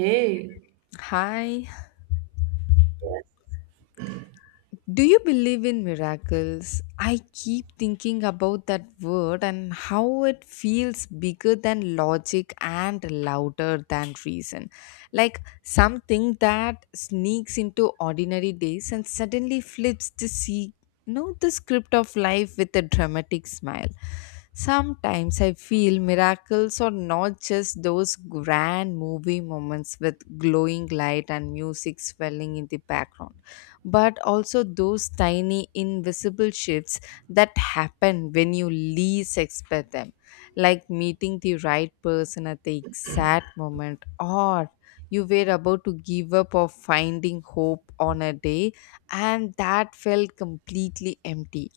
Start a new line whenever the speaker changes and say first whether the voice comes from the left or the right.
right: Hey,
left: Hi. Do you believe in miracles? I keep thinking about that word and how it feels bigger than logic and louder than reason. Like something that sneaks into ordinary days and suddenly flips to see the script of life with a dramatic smile. Sometimes I feel miracles are not just those grand movie moments with glowing light and music swelling in the background but also those tiny invisible shifts that happen when you least expect them, like meeting the right person at the exact moment or you were about to give up or finding hope on a day and that felt completely empty.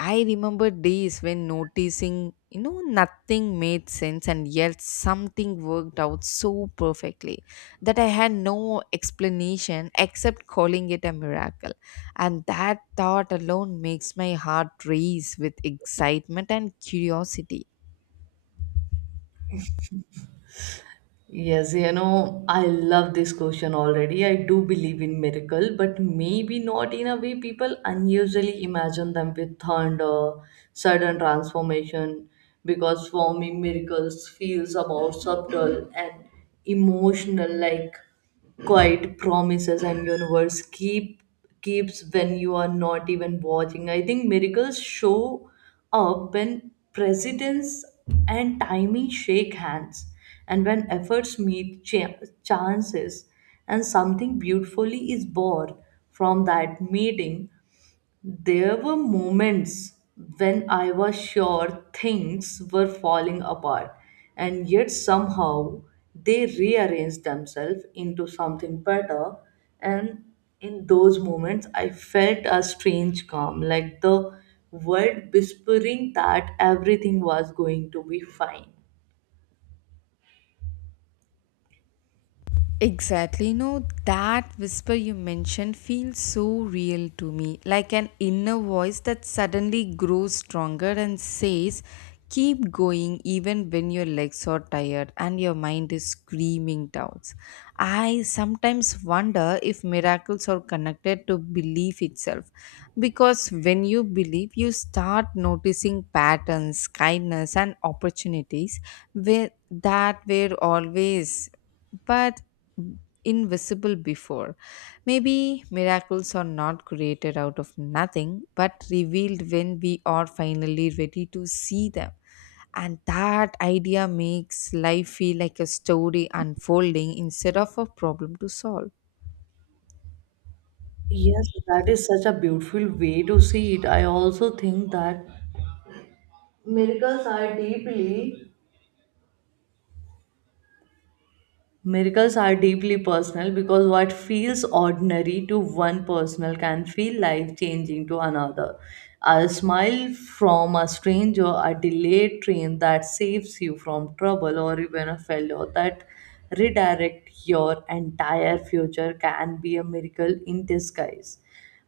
left: I remember days when noticing, nothing made sense and yet something worked out so perfectly that I had no explanation except calling it a miracle. And that thought alone makes my heart race with excitement and curiosity.
right: yes, you know, I love this question already. I do believe in miracle, but maybe not in a way people unusually imagine them with thunder, sudden transformation, because for me miracles feels about subtle and emotional like quite promises and universe keeps when you are not even watching. I think miracles show up when presidents and timing shake hands, and when efforts meet chances and something beautifully is born from that meeting. There were moments when I was sure things were falling apart, and yet somehow they rearranged themselves into something better. And in those moments, I felt a strange calm, like the world whispering that everything was going to be fine.
left: Exactly. That whisper you mentioned feels so real to me, like an inner voice that suddenly grows stronger and says, keep going even when your legs are tired and your mind is screaming doubts. I sometimes wonder if miracles are connected to belief itself. Because when you believe, you start noticing patterns, kindness, and opportunities where, that were always. But invisible before. Maybe miracles are not created out of nothing, but revealed when we are finally ready to see them. And that idea makes life feel like a story unfolding instead of a problem to solve.
right: Yes, that is such a beautiful way to see it. I also think that miracles are deeply Miracles are deeply personal because what feels ordinary to one personal can feel life changing to another. A smile from a stranger, a delayed train that saves you from trouble, or even a fellow that redirects your entire future can be a miracle in disguise.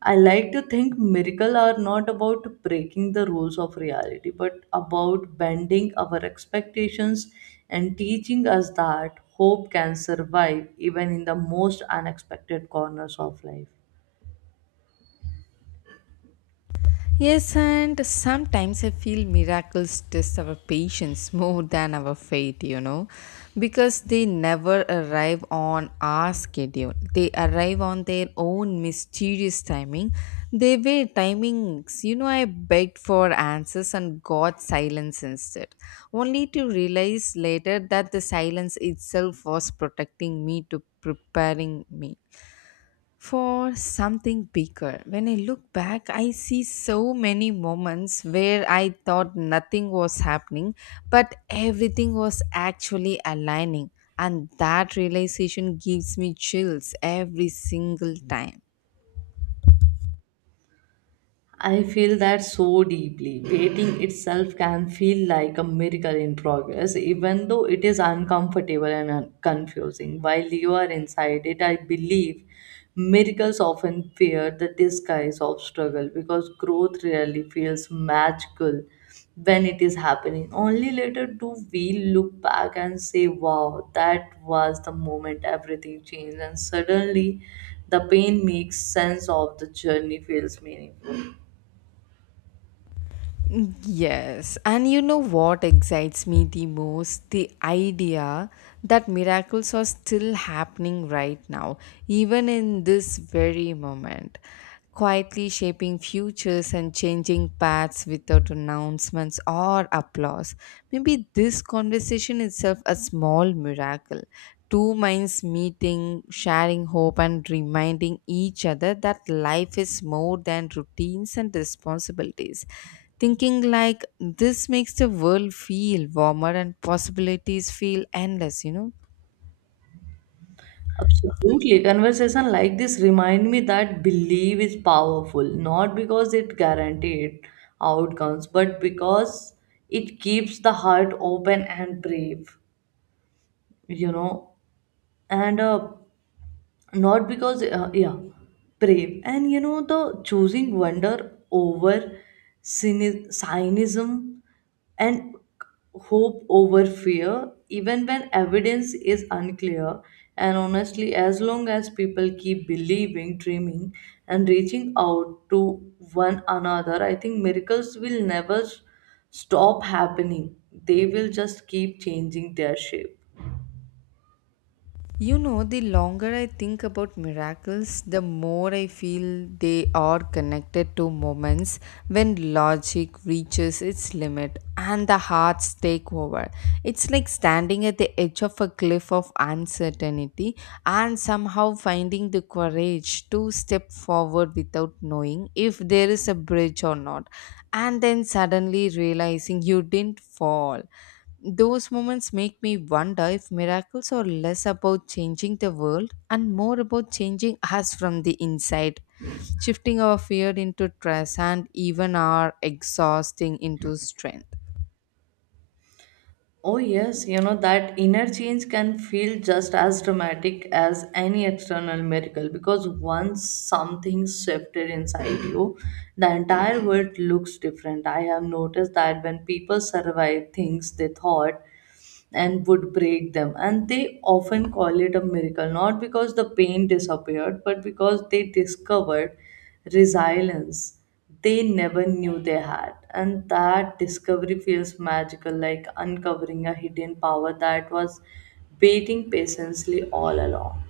right: I like to think miracles are not about breaking the rules of reality, but about bending our expectations and teaching us that hope can survive even in the most unexpected corners of life.
left: Yes, and sometimes I feel miracles test our patience more than our faith, because they never arrive on our schedule. They arrive on their own mysterious timing. They were timings, I begged for answers and got silence instead, only to realize later that the silence itself was protecting me to preparing me for something bigger. When I look back, I see so many moments where I thought nothing was happening, but everything was actually aligning. And that realization gives me chills every single time.
right: I feel that so deeply. Waiting itself can feel like a miracle in progress, even though it is uncomfortable and confusing. While you are inside it, I believe miracles often fear the disguise of struggle because growth rarely feels magical when it is happening. Only later do we look back and say, wow, that was the moment everything changed, and suddenly the pain makes sense of the journey feels meaningful.
left: Yes, and you know what excites me the most? The idea that miracles are still happening right now, even in this very moment, quietly shaping futures and changing paths without announcements or applause. Maybe this conversation itself a small miracle. Two minds meeting, sharing hope, and reminding each other that life is more than routines and responsibilities. Thinking like this makes the world feel warmer and possibilities feel endless.
right: Absolutely. Conversation like this remind me that belief is powerful, not because it guarantees outcomes, but because it keeps the heart open and brave, you know. And not because yeah, brave, and you know, the choosing wonder over cynicism and hope over fear even when evidence is unclear. And honestly, as long as people keep believing, dreaming, and reaching out to one another, I think miracles will never stop happening. They will just keep changing their shape.
left: The longer I think about miracles, the more I feel they are connected to moments when logic reaches its limit and the hearts take over. It's like standing at the edge of a cliff of uncertainty and somehow finding the courage to step forward without knowing if there is a bridge or not, and then suddenly realizing you didn't fall. Those moments make me wonder if miracles are less about changing the world and more about changing us from the inside, shifting our fear into trust and even our exhausting into strength.
right: Oh, yes, you know, that inner change can feel just as dramatic as any external miracle because once something shifted inside you, the entire world looks different. I have noticed that when people survive things they thought and would break them. And they often call it a miracle, not because the pain disappeared, but because they discovered resilience they never knew they had. And that discovery feels magical, like uncovering a hidden power that was waiting patiently all along.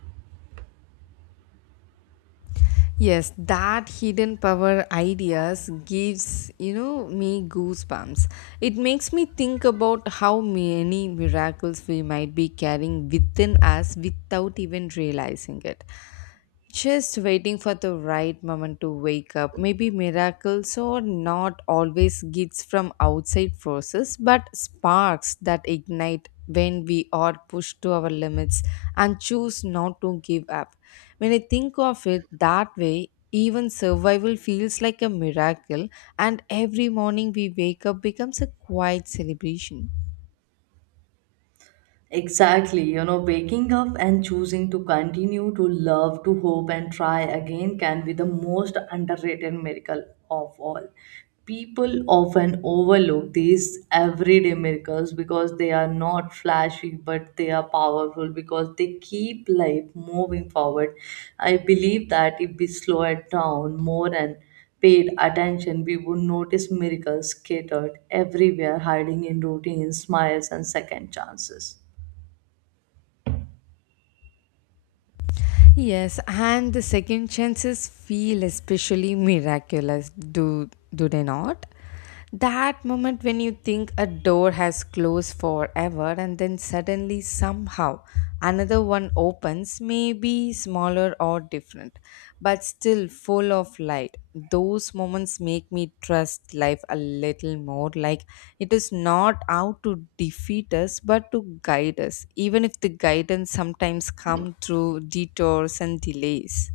left: Yes, that hidden power ideas gives, me goosebumps. It makes me think about how many miracles we might be carrying within us without even realizing it. Just waiting for the right moment to wake up. Maybe miracles are not always gifts from outside forces, but sparks that ignite when we are pushed to our limits and choose not to give up. When I think of it that way, even survival feels like a miracle, and every morning we wake up becomes a quiet celebration.
right: Exactly, you know, waking up and choosing to continue to love, to hope, and try again can be the most underrated miracle of all. People often overlook these everyday miracles because they are not flashy, but they are powerful because they keep life moving forward. I believe that if we slow it down more and paid attention, we would notice miracles scattered everywhere, hiding in routines, smiles, and second chances.
left: Yes, and the second chances feel especially miraculous, do they not? That moment when you think a door has closed forever and then suddenly somehow another one opens, maybe smaller or different, but still full of light. Those moments make me trust life a little more, like it is not out to defeat us but to guide us, even if the guidance sometimes comes through detours and delays.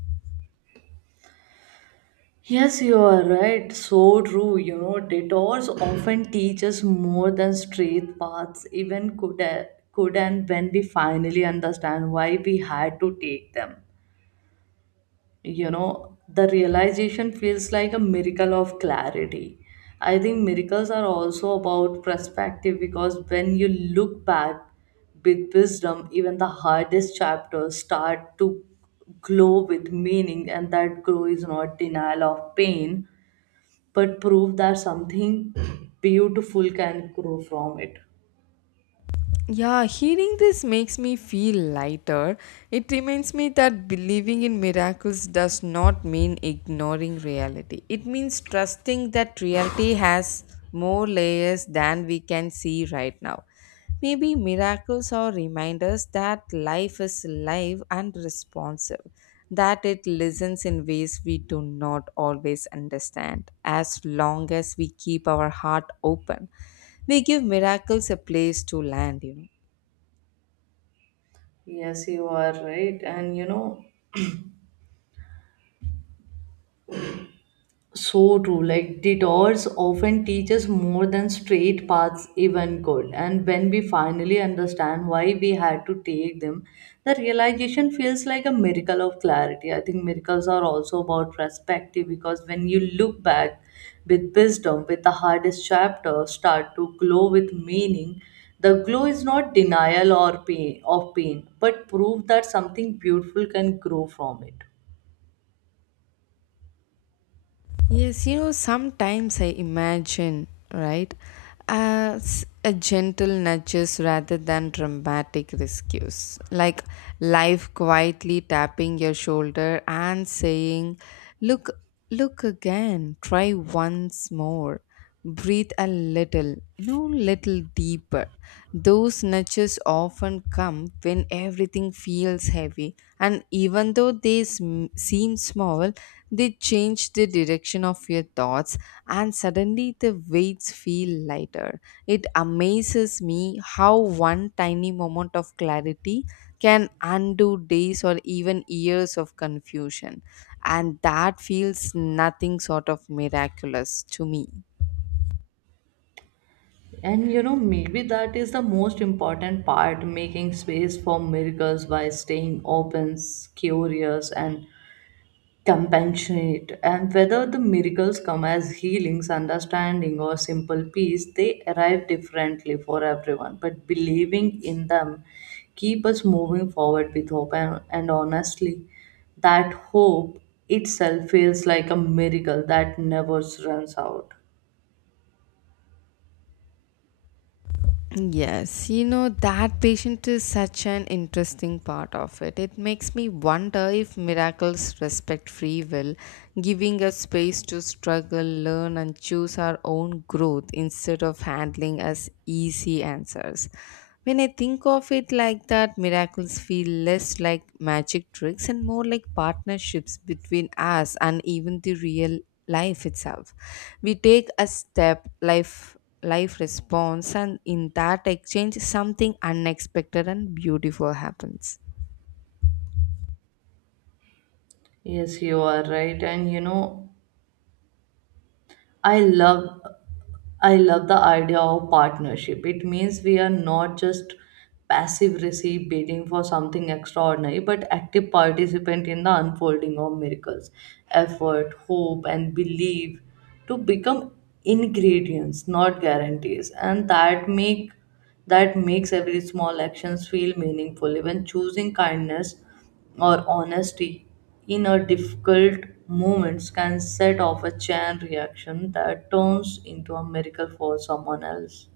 right: Yes, you are right. So true. You know, detours often teach us more than straight paths even could and when we finally understand why we had to take them. You know, the realization feels like a miracle of clarity. I think miracles are also about perspective because when you look back with wisdom, even the hardest chapters start to glow with meaning, and that glow is not denial of pain but prove that something beautiful can grow from it.
left: Yeah, hearing this makes me feel lighter. It reminds me that believing in miracles does not mean ignoring reality. It means trusting that reality has more layers than we can see right now. Maybe miracles are reminders that life is live and responsive, that it listens in ways we do not always understand, as long as we keep our heart open. They give miracles a place to land.
right: Yes, you are right. And you know, so true. Like detours often teach us more than straight paths even could. And when we finally understand why we had to take them, the realization feels like a miracle of clarity. I think miracles are also about perspective because when you look back with wisdom, with the hardest chapter start to glow with meaning, the glow is not denial or pain of pain, but proof that something beautiful can grow from it.
left: Yes, sometimes I imagine, right, as a gentle nudges rather than dramatic rescues. Like life quietly tapping your shoulder and saying, look, look again, try once more. Breathe a little little deeper. Those nudges often come when everything feels heavy, and even though they seem small, they change the direction of your thoughts, and suddenly the weights feel lighter. It amazes me how one tiny moment of clarity can undo days or even years of confusion, and that feels nothing sort of miraculous to me.
right: And you know, maybe that is the most important part making space for miracles by staying open, curious, and compassionate. And whether the miracles come as healings, understanding, or simple peace, they arrive differently for everyone. But believing in them keep us moving forward with hope. And honestly, that hope itself feels like a miracle that never runs out.
left: Yes, that patient is such an interesting part of it. It makes me wonder if miracles respect free will, giving us space to struggle, learn, and choose our own growth instead of handling us easy answers. When I think of it like that, miracles feel less like magic tricks and more like partnerships between us and even the real life itself. We take a step, life responds, and in that exchange something unexpected and beautiful happens.
right: Yes, you are right. And you know, I love I love the idea of partnership. It means we are not just passive receive waiting for something extraordinary, but active participant in the unfolding of miracles, effort, hope, and belief to become ingredients, not guarantees. And that makes every small actions feel meaningful. Even choosing kindness or honesty in a difficult moments can set off a chain reaction that turns into a miracle for someone else.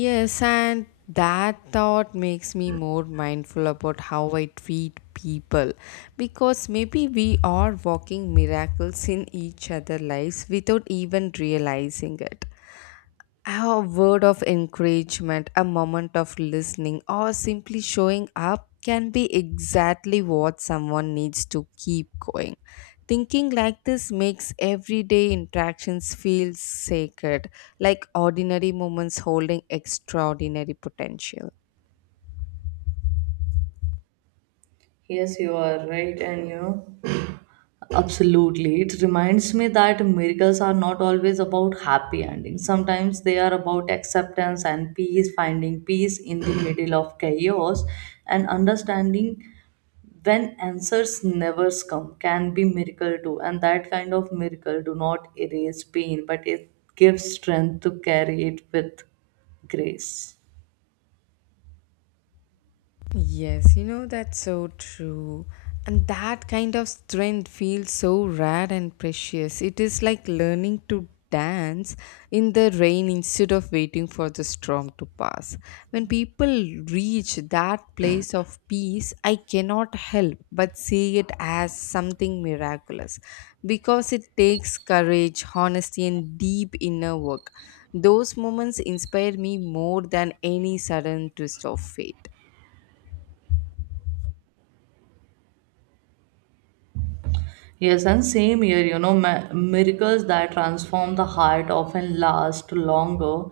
left: Yes, and that thought makes me more mindful about how I treat people, because maybe we are walking miracles in each other lives without even realizing it. A word of encouragement, a moment of listening, or simply showing up can be exactly what someone needs to keep going. Thinking like this makes everyday interactions feel sacred, like ordinary moments holding extraordinary potential.
right: Yes, you are right, and you know, absolutely. It reminds me that miracles are not always about happy endings. Sometimes they are about acceptance and peace, finding peace in the middle of chaos, and understanding when answers never come can be miracle too. And that kind of miracle do not erase pain but it gives strength to carry it with grace.
left: Yes, that's so true. And that kind of strength feels so rare and precious. It is like learning to dance in the rain instead of waiting for the storm to pass. When people reach that place of peace, I cannot help but see it as something miraculous because it takes courage, honesty, and deep inner work. Those moments inspire me more than any sudden twist of fate.
right: Yes, and same here, you know, miracles that transform the heart often last longer,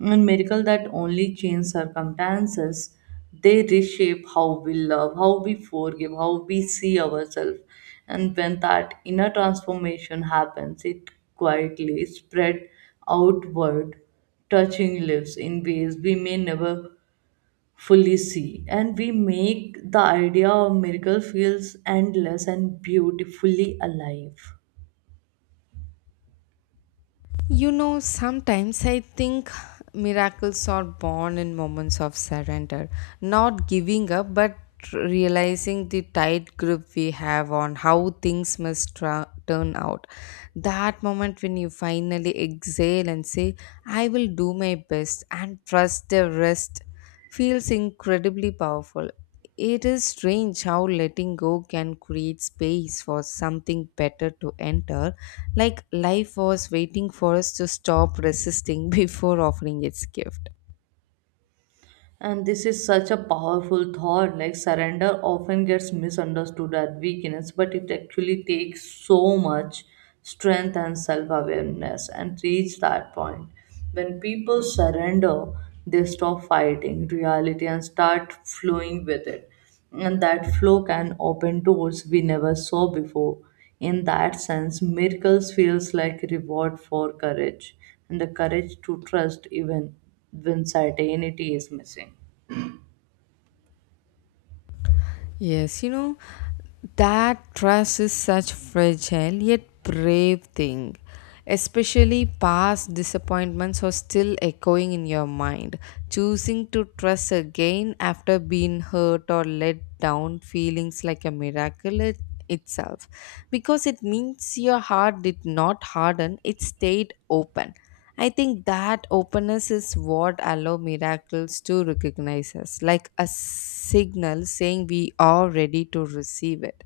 right: and miracles that only change circumstances, they reshape how we love, how we forgive, how we see ourselves. And when that inner transformation happens, it quietly spread outward, touching lives in ways we may never fully see, and we make the idea of miracle feels endless and beautifully alive.
left: Sometimes I think miracles are born in moments of surrender, not giving up, but realizing the tight grip we have on how things must turn out. That moment when you finally exhale and say, I will do my best and trust the rest feels incredibly powerful. It is strange how letting go can create space for something better to enter, like life was waiting for us to stop resisting before offering its gift.
right: And this is such a powerful thought, like surrender often gets misunderstood as weakness but it actually takes so much strength and self-awareness and reach that point. When people surrender, they stop fighting reality and start flowing with it, and that flow can open doors we never saw before. In that sense, miracles feels like reward for courage and the courage to trust even when certainty is missing.
left: Yes, that trust is such fragile yet brave thing. Especially past disappointments are still echoing in your mind. Choosing to trust again after being hurt or let down feelings like a miracle itself. Because it means your heart did not harden, it stayed open. I think that openness is what allow miracles to recognize us, like a signal saying we are ready to receive it.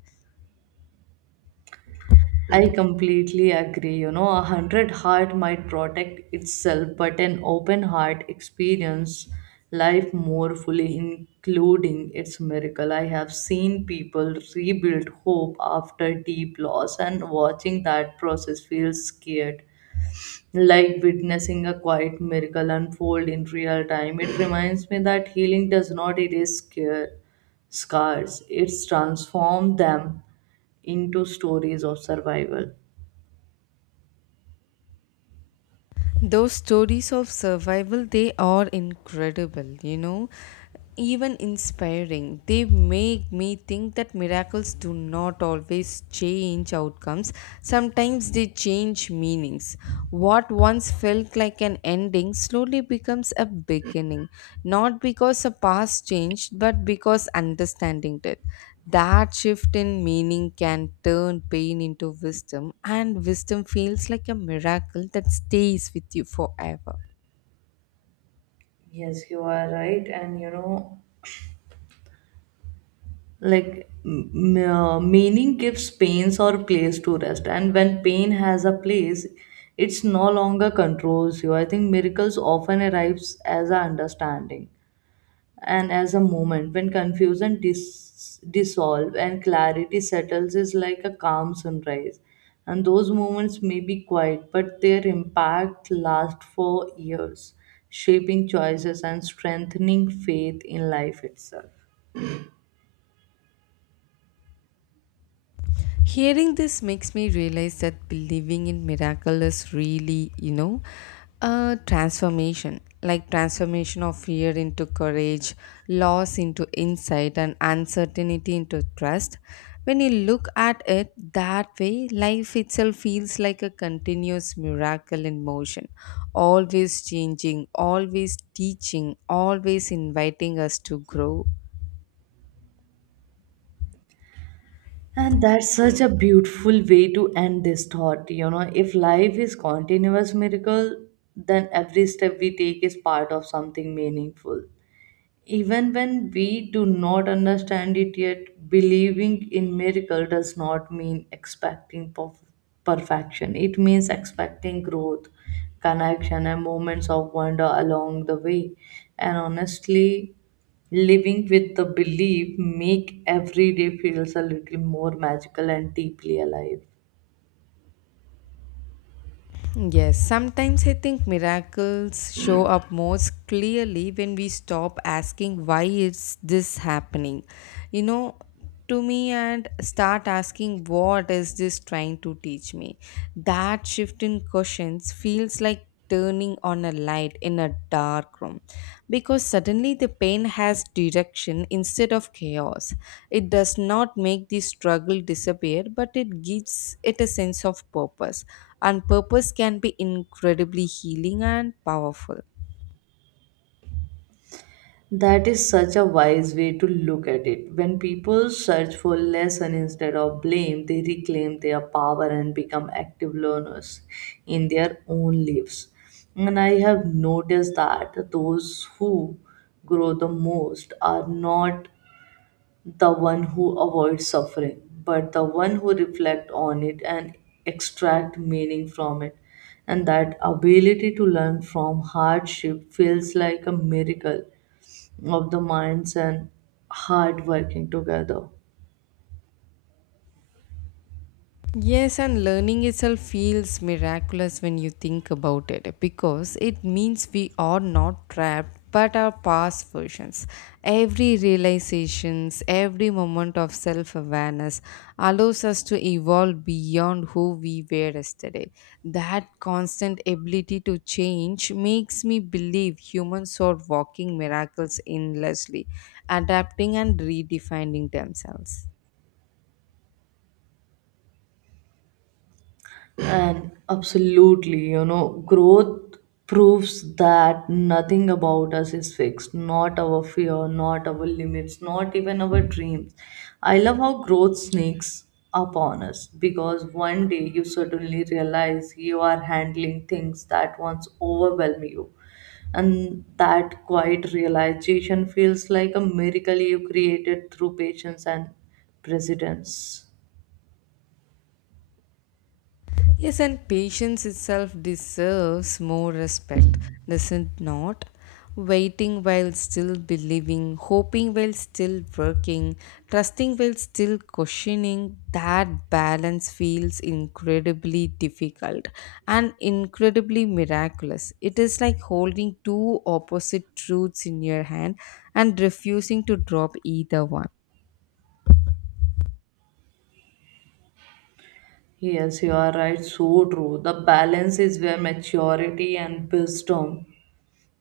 right: I completely agree. You know, a hundred heart might protect itself, but an open heart experience life more fully, including its miracle. I have seen people rebuild hope after deep loss, and watching that process feels scared, like witnessing a quiet miracle unfold in real time. It reminds me that healing does not erase scars, it's transformed them into stories of survival.
left: Those stories of survival, they are incredible, even inspiring. They make me think that miracles do not always change outcomes, sometimes they change meanings. What once felt like an ending slowly becomes a beginning, not because the past changed but because understanding did. That shift in meaning can turn pain into wisdom, and wisdom feels like a miracle that stays with you forever.
right: Yes, you are right. And you know, like meaning gives pains or place to rest. And when pain has a place, it's no longer controls you. I think miracles often arrives as a understanding and as a moment when confusion dissolve and clarity settles is like a calm sunrise, and those moments may be quiet but their impact lasts for years, shaping choices and strengthening faith in life itself.
left: Hearing this makes me realize that believing in miracle is really, a transformation, like transformation of fear into courage, loss into insight, and uncertainty into trust. When you look at it that way, life itself feels like a continuous miracle in motion, always changing, always teaching, always inviting us to grow.
right: And that's such a beautiful way to end this thought. You know, if life is continuous miracle, then every step we take is part of something meaningful. Even when we do not understand it yet, believing in miracle does not mean expecting perfection. It means expecting growth, connection, and moments of wonder along the way. And honestly, living with the belief make every day feels a little more magical and deeply alive.
left: Yes, sometimes I think miracles show up most clearly when we stop asking why is this happening. You know, to me, and start asking what is this trying to teach me. That shift in questions feels like turning on a light in a dark room, because suddenly the pain has direction instead of chaos. It does not make the struggle disappear, but it gives it a sense of purpose. And purpose can be incredibly healing and powerful.
right: That is such a wise way to look at it. When people search for lesson instead of blame, they reclaim their power and become active learners in their own lives. And I have noticed that those who grow the most are not the one who avoid suffering, but the one who reflect on it and extract meaning from it. And that ability to learn from hardship feels like a miracle of the minds and hard working together.
left: Yes, and learning itself feels miraculous when you think about it, because it means we are not trapped but our past versions. Every realizations, every moment of self-awareness allows us to evolve beyond who we were yesterday. That constant ability to change makes me believe humans are walking miracles endlessly, adapting and redefining themselves.
right: And absolutely, you know, growth proves that nothing about us is fixed, not our fear, not our limits, not even our dreams. I love how growth sneaks upon us because one day you suddenly realize you are handling things that once overwhelm you. And that quiet realization feels like a miracle you created through patience and precedence.
left: Yes, and patience itself deserves more respect, does it not? Waiting while still believing, hoping while still working, trusting while still questioning, that balance feels incredibly difficult and incredibly miraculous. It is like holding two opposite truths in your hand and refusing to drop either one.
right: Yes, you are right. So true. The balance is where maturity and wisdom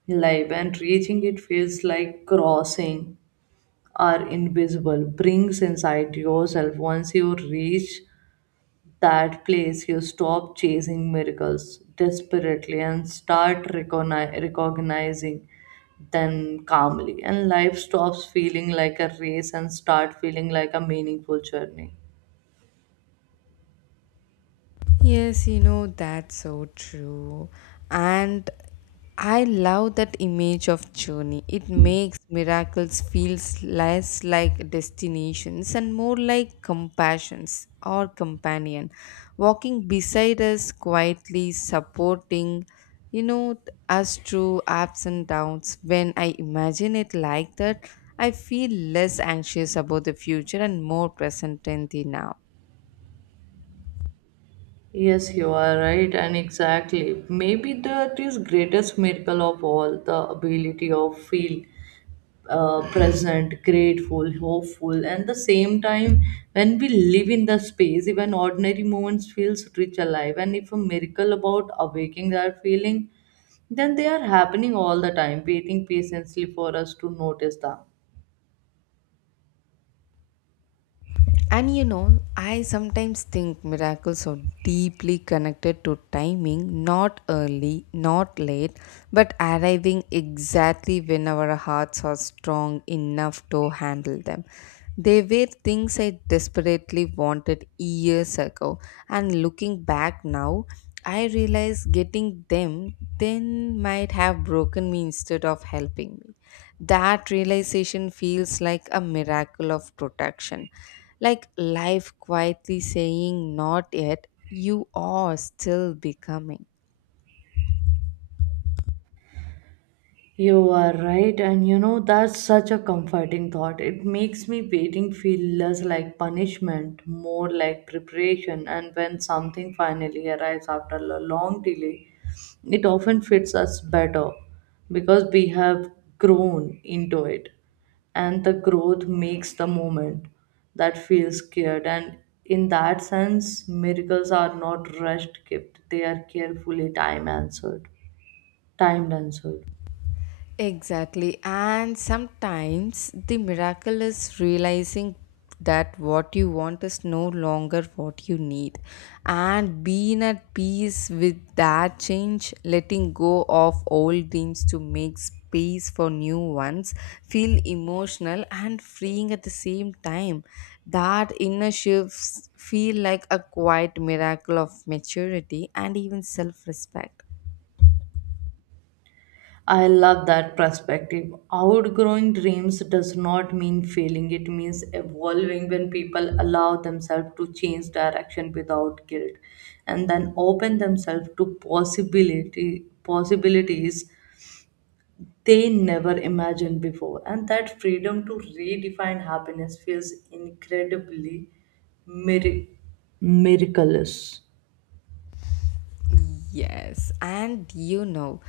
right: lie. When reaching it feels like crossing are invisible brings inside yourself. Once you reach that place, you stop chasing miracles desperately and start recognizing them calmly. And life stops feeling like a race and start feeling like a meaningful journey.
left: Yes, that's so true. And I love that image of journey. It makes miracles feels less like destinations and more like compassions or companion walking beside us quietly supporting you know us through ups and downs. When I imagine it like that, I feel less anxious about the future and more present in the now.
right: Yes, you are right, and exactly. Maybe that is greatest miracle of all, the ability of feel present, grateful, hopeful, and the same time when we live in the space, even ordinary moments feels rich alive. And if a miracle about awaking that feeling, then they are happening all the time, waiting patiently for us to notice them.
left: And I sometimes think miracles are deeply connected to timing, not early, not late, but arriving exactly when our hearts are strong enough to handle them. They were things I desperately wanted years ago, and looking back now, I realize getting them then might have broken me instead of helping me. That realization feels like a miracle of protection, like life quietly saying not yet, you are still becoming.
right: You are right, and you know that's such a comforting thought. It makes me waiting feel less like punishment, more like preparation. And when something finally arrives after a long delay, it often fits us better because we have grown into it. And the growth makes the moment that feels scared. And in that sense, miracles are not rushed gift; they are carefully timed answered.
left: Exactly. And sometimes the miracle is realizing that what you want is no longer what you need, and being at peace with that change, letting go of old dreams to make space for new ones, feel emotional and freeing at the same time. That inner shifts feel like a quiet miracle of maturity and even self respect.
right: I love that perspective. Outgrowing dreams does not mean failing, it means evolving when people allow themselves to change direction without guilt and then open themselves to possibility possibilities they never imagined before. And that freedom to redefine happiness feels incredibly mir- miraculous.
left: Yes, and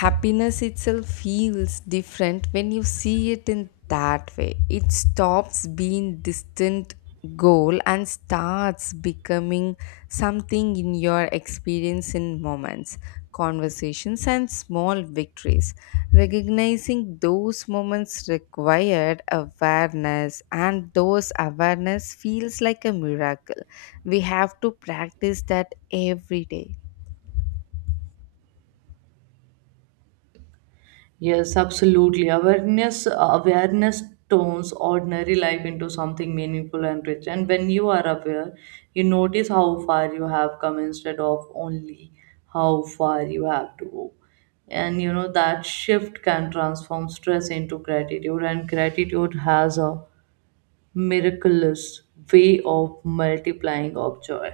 left: happiness itself feels different when you see it in that way. It stops being distant goal and starts becoming something in your experience in moments, conversations, and small victories. Recognizing those moments required awareness, and those awareness feels like a miracle we have to practice that every day.
right: Yes, absolutely. Awareness turns ordinary life into something meaningful and rich. And when you are aware, you notice how far you have come instead of only how far you have to go. And you know that shift can transform stress into gratitude, and gratitude has a miraculous way of multiplying of joy.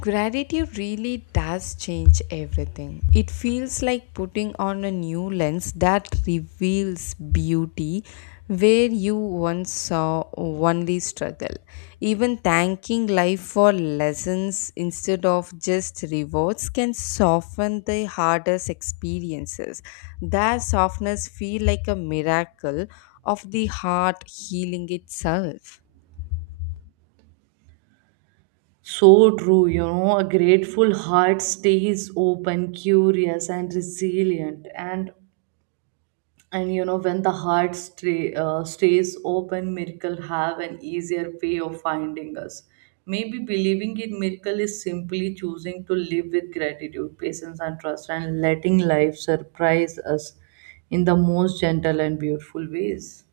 left: Gratitude really does change everything. It feels like putting on a new lens that reveals beauty where you once saw only struggle. Even thanking life for lessons instead of just rewards can soften the hardest experiences. That softness feels like a miracle of the heart healing itself.
right: So true, you know, a grateful heart stays open, curious, and resilient. And you know, when the heart stays open, miracle have an easier way of finding us. Maybe believing in miracle is simply choosing to live with gratitude, patience, and trust, and letting life surprise us in the most gentle and beautiful ways.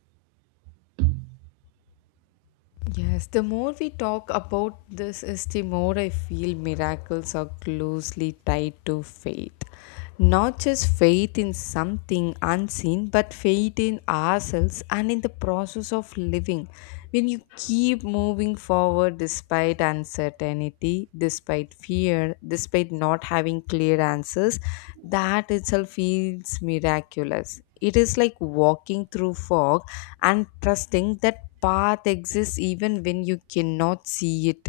left: Yes, the more we talk about this, is the more I feel miracles are closely tied to faith. Not just faith in something unseen, but faith in ourselves and in the process of living. When you keep moving forward despite uncertainty, despite fear, despite not having clear answers, that itself feels miraculous. It is like walking through fog and trusting that path exists even when you cannot see it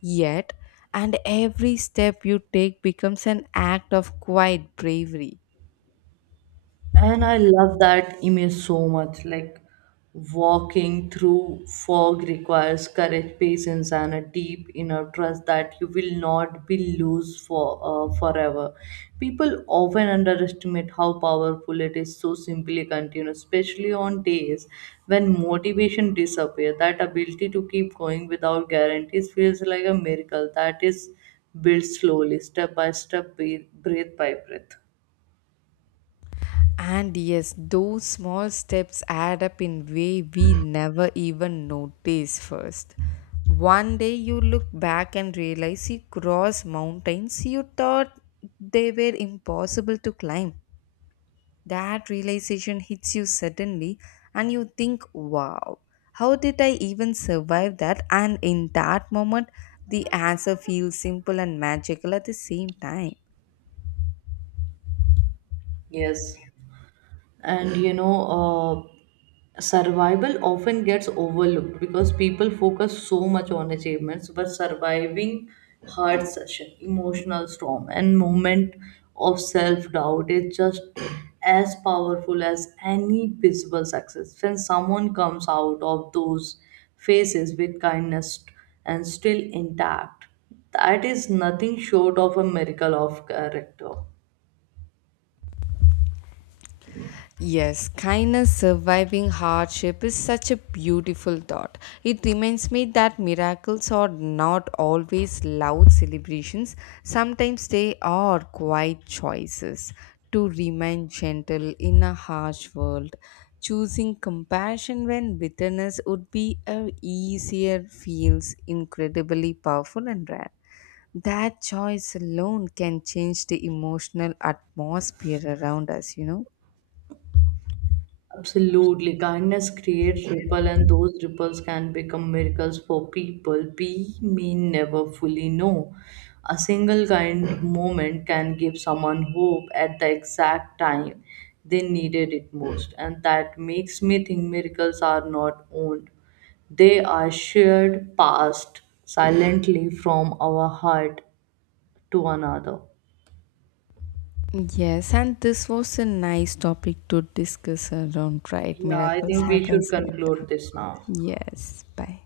left: yet, and every step you take becomes an act of quiet bravery.
right: And I love that image so much. Like walking through fog requires courage, patience, and a deep inner trust that you will not be loose for forever. People often underestimate how powerful it is so simply continue, especially on days when motivation disappears. That ability to keep going without guarantees feels like a miracle that is built slowly, step by step, breath by breath.
left: And yes, those small steps add up in way we never even notice first. One day you look back and realize you cross mountains you thought they were impossible to climb. That realization hits you suddenly, and you think, wow, how did I even survive that? And in that moment, the answer feels simple and magical at the same time.
right: Yes. And you know, survival often gets overlooked because people focus so much on achievements but surviving hard session emotional storm and moment of self-doubt is just as powerful as any visible success. When someone comes out of those phases with kindness and still intact, that is nothing short of a miracle of character.
left: Yes, kindness surviving hardship is such a beautiful thought. It reminds me that miracles are not always loud celebrations, sometimes they are quiet choices to remain gentle in a harsh world. Choosing compassion when bitterness would be a easier feels incredibly powerful and rare. That choice alone can change the emotional atmosphere around us.
right: Absolutely. Kindness creates ripple, and those ripples can become miracles for people we may never fully know. A single kind moment can give someone hope at the exact time they needed it most, and that makes me think miracles are not owned. They are shared, passed silently from our heart to another.
left: Yes, and this was a nice topic to discuss around, right?
right: Yeah, I
left: Miracles
right: think we
left: happens
right: should
left: around.
right: conclude this now.
left: Yes, bye.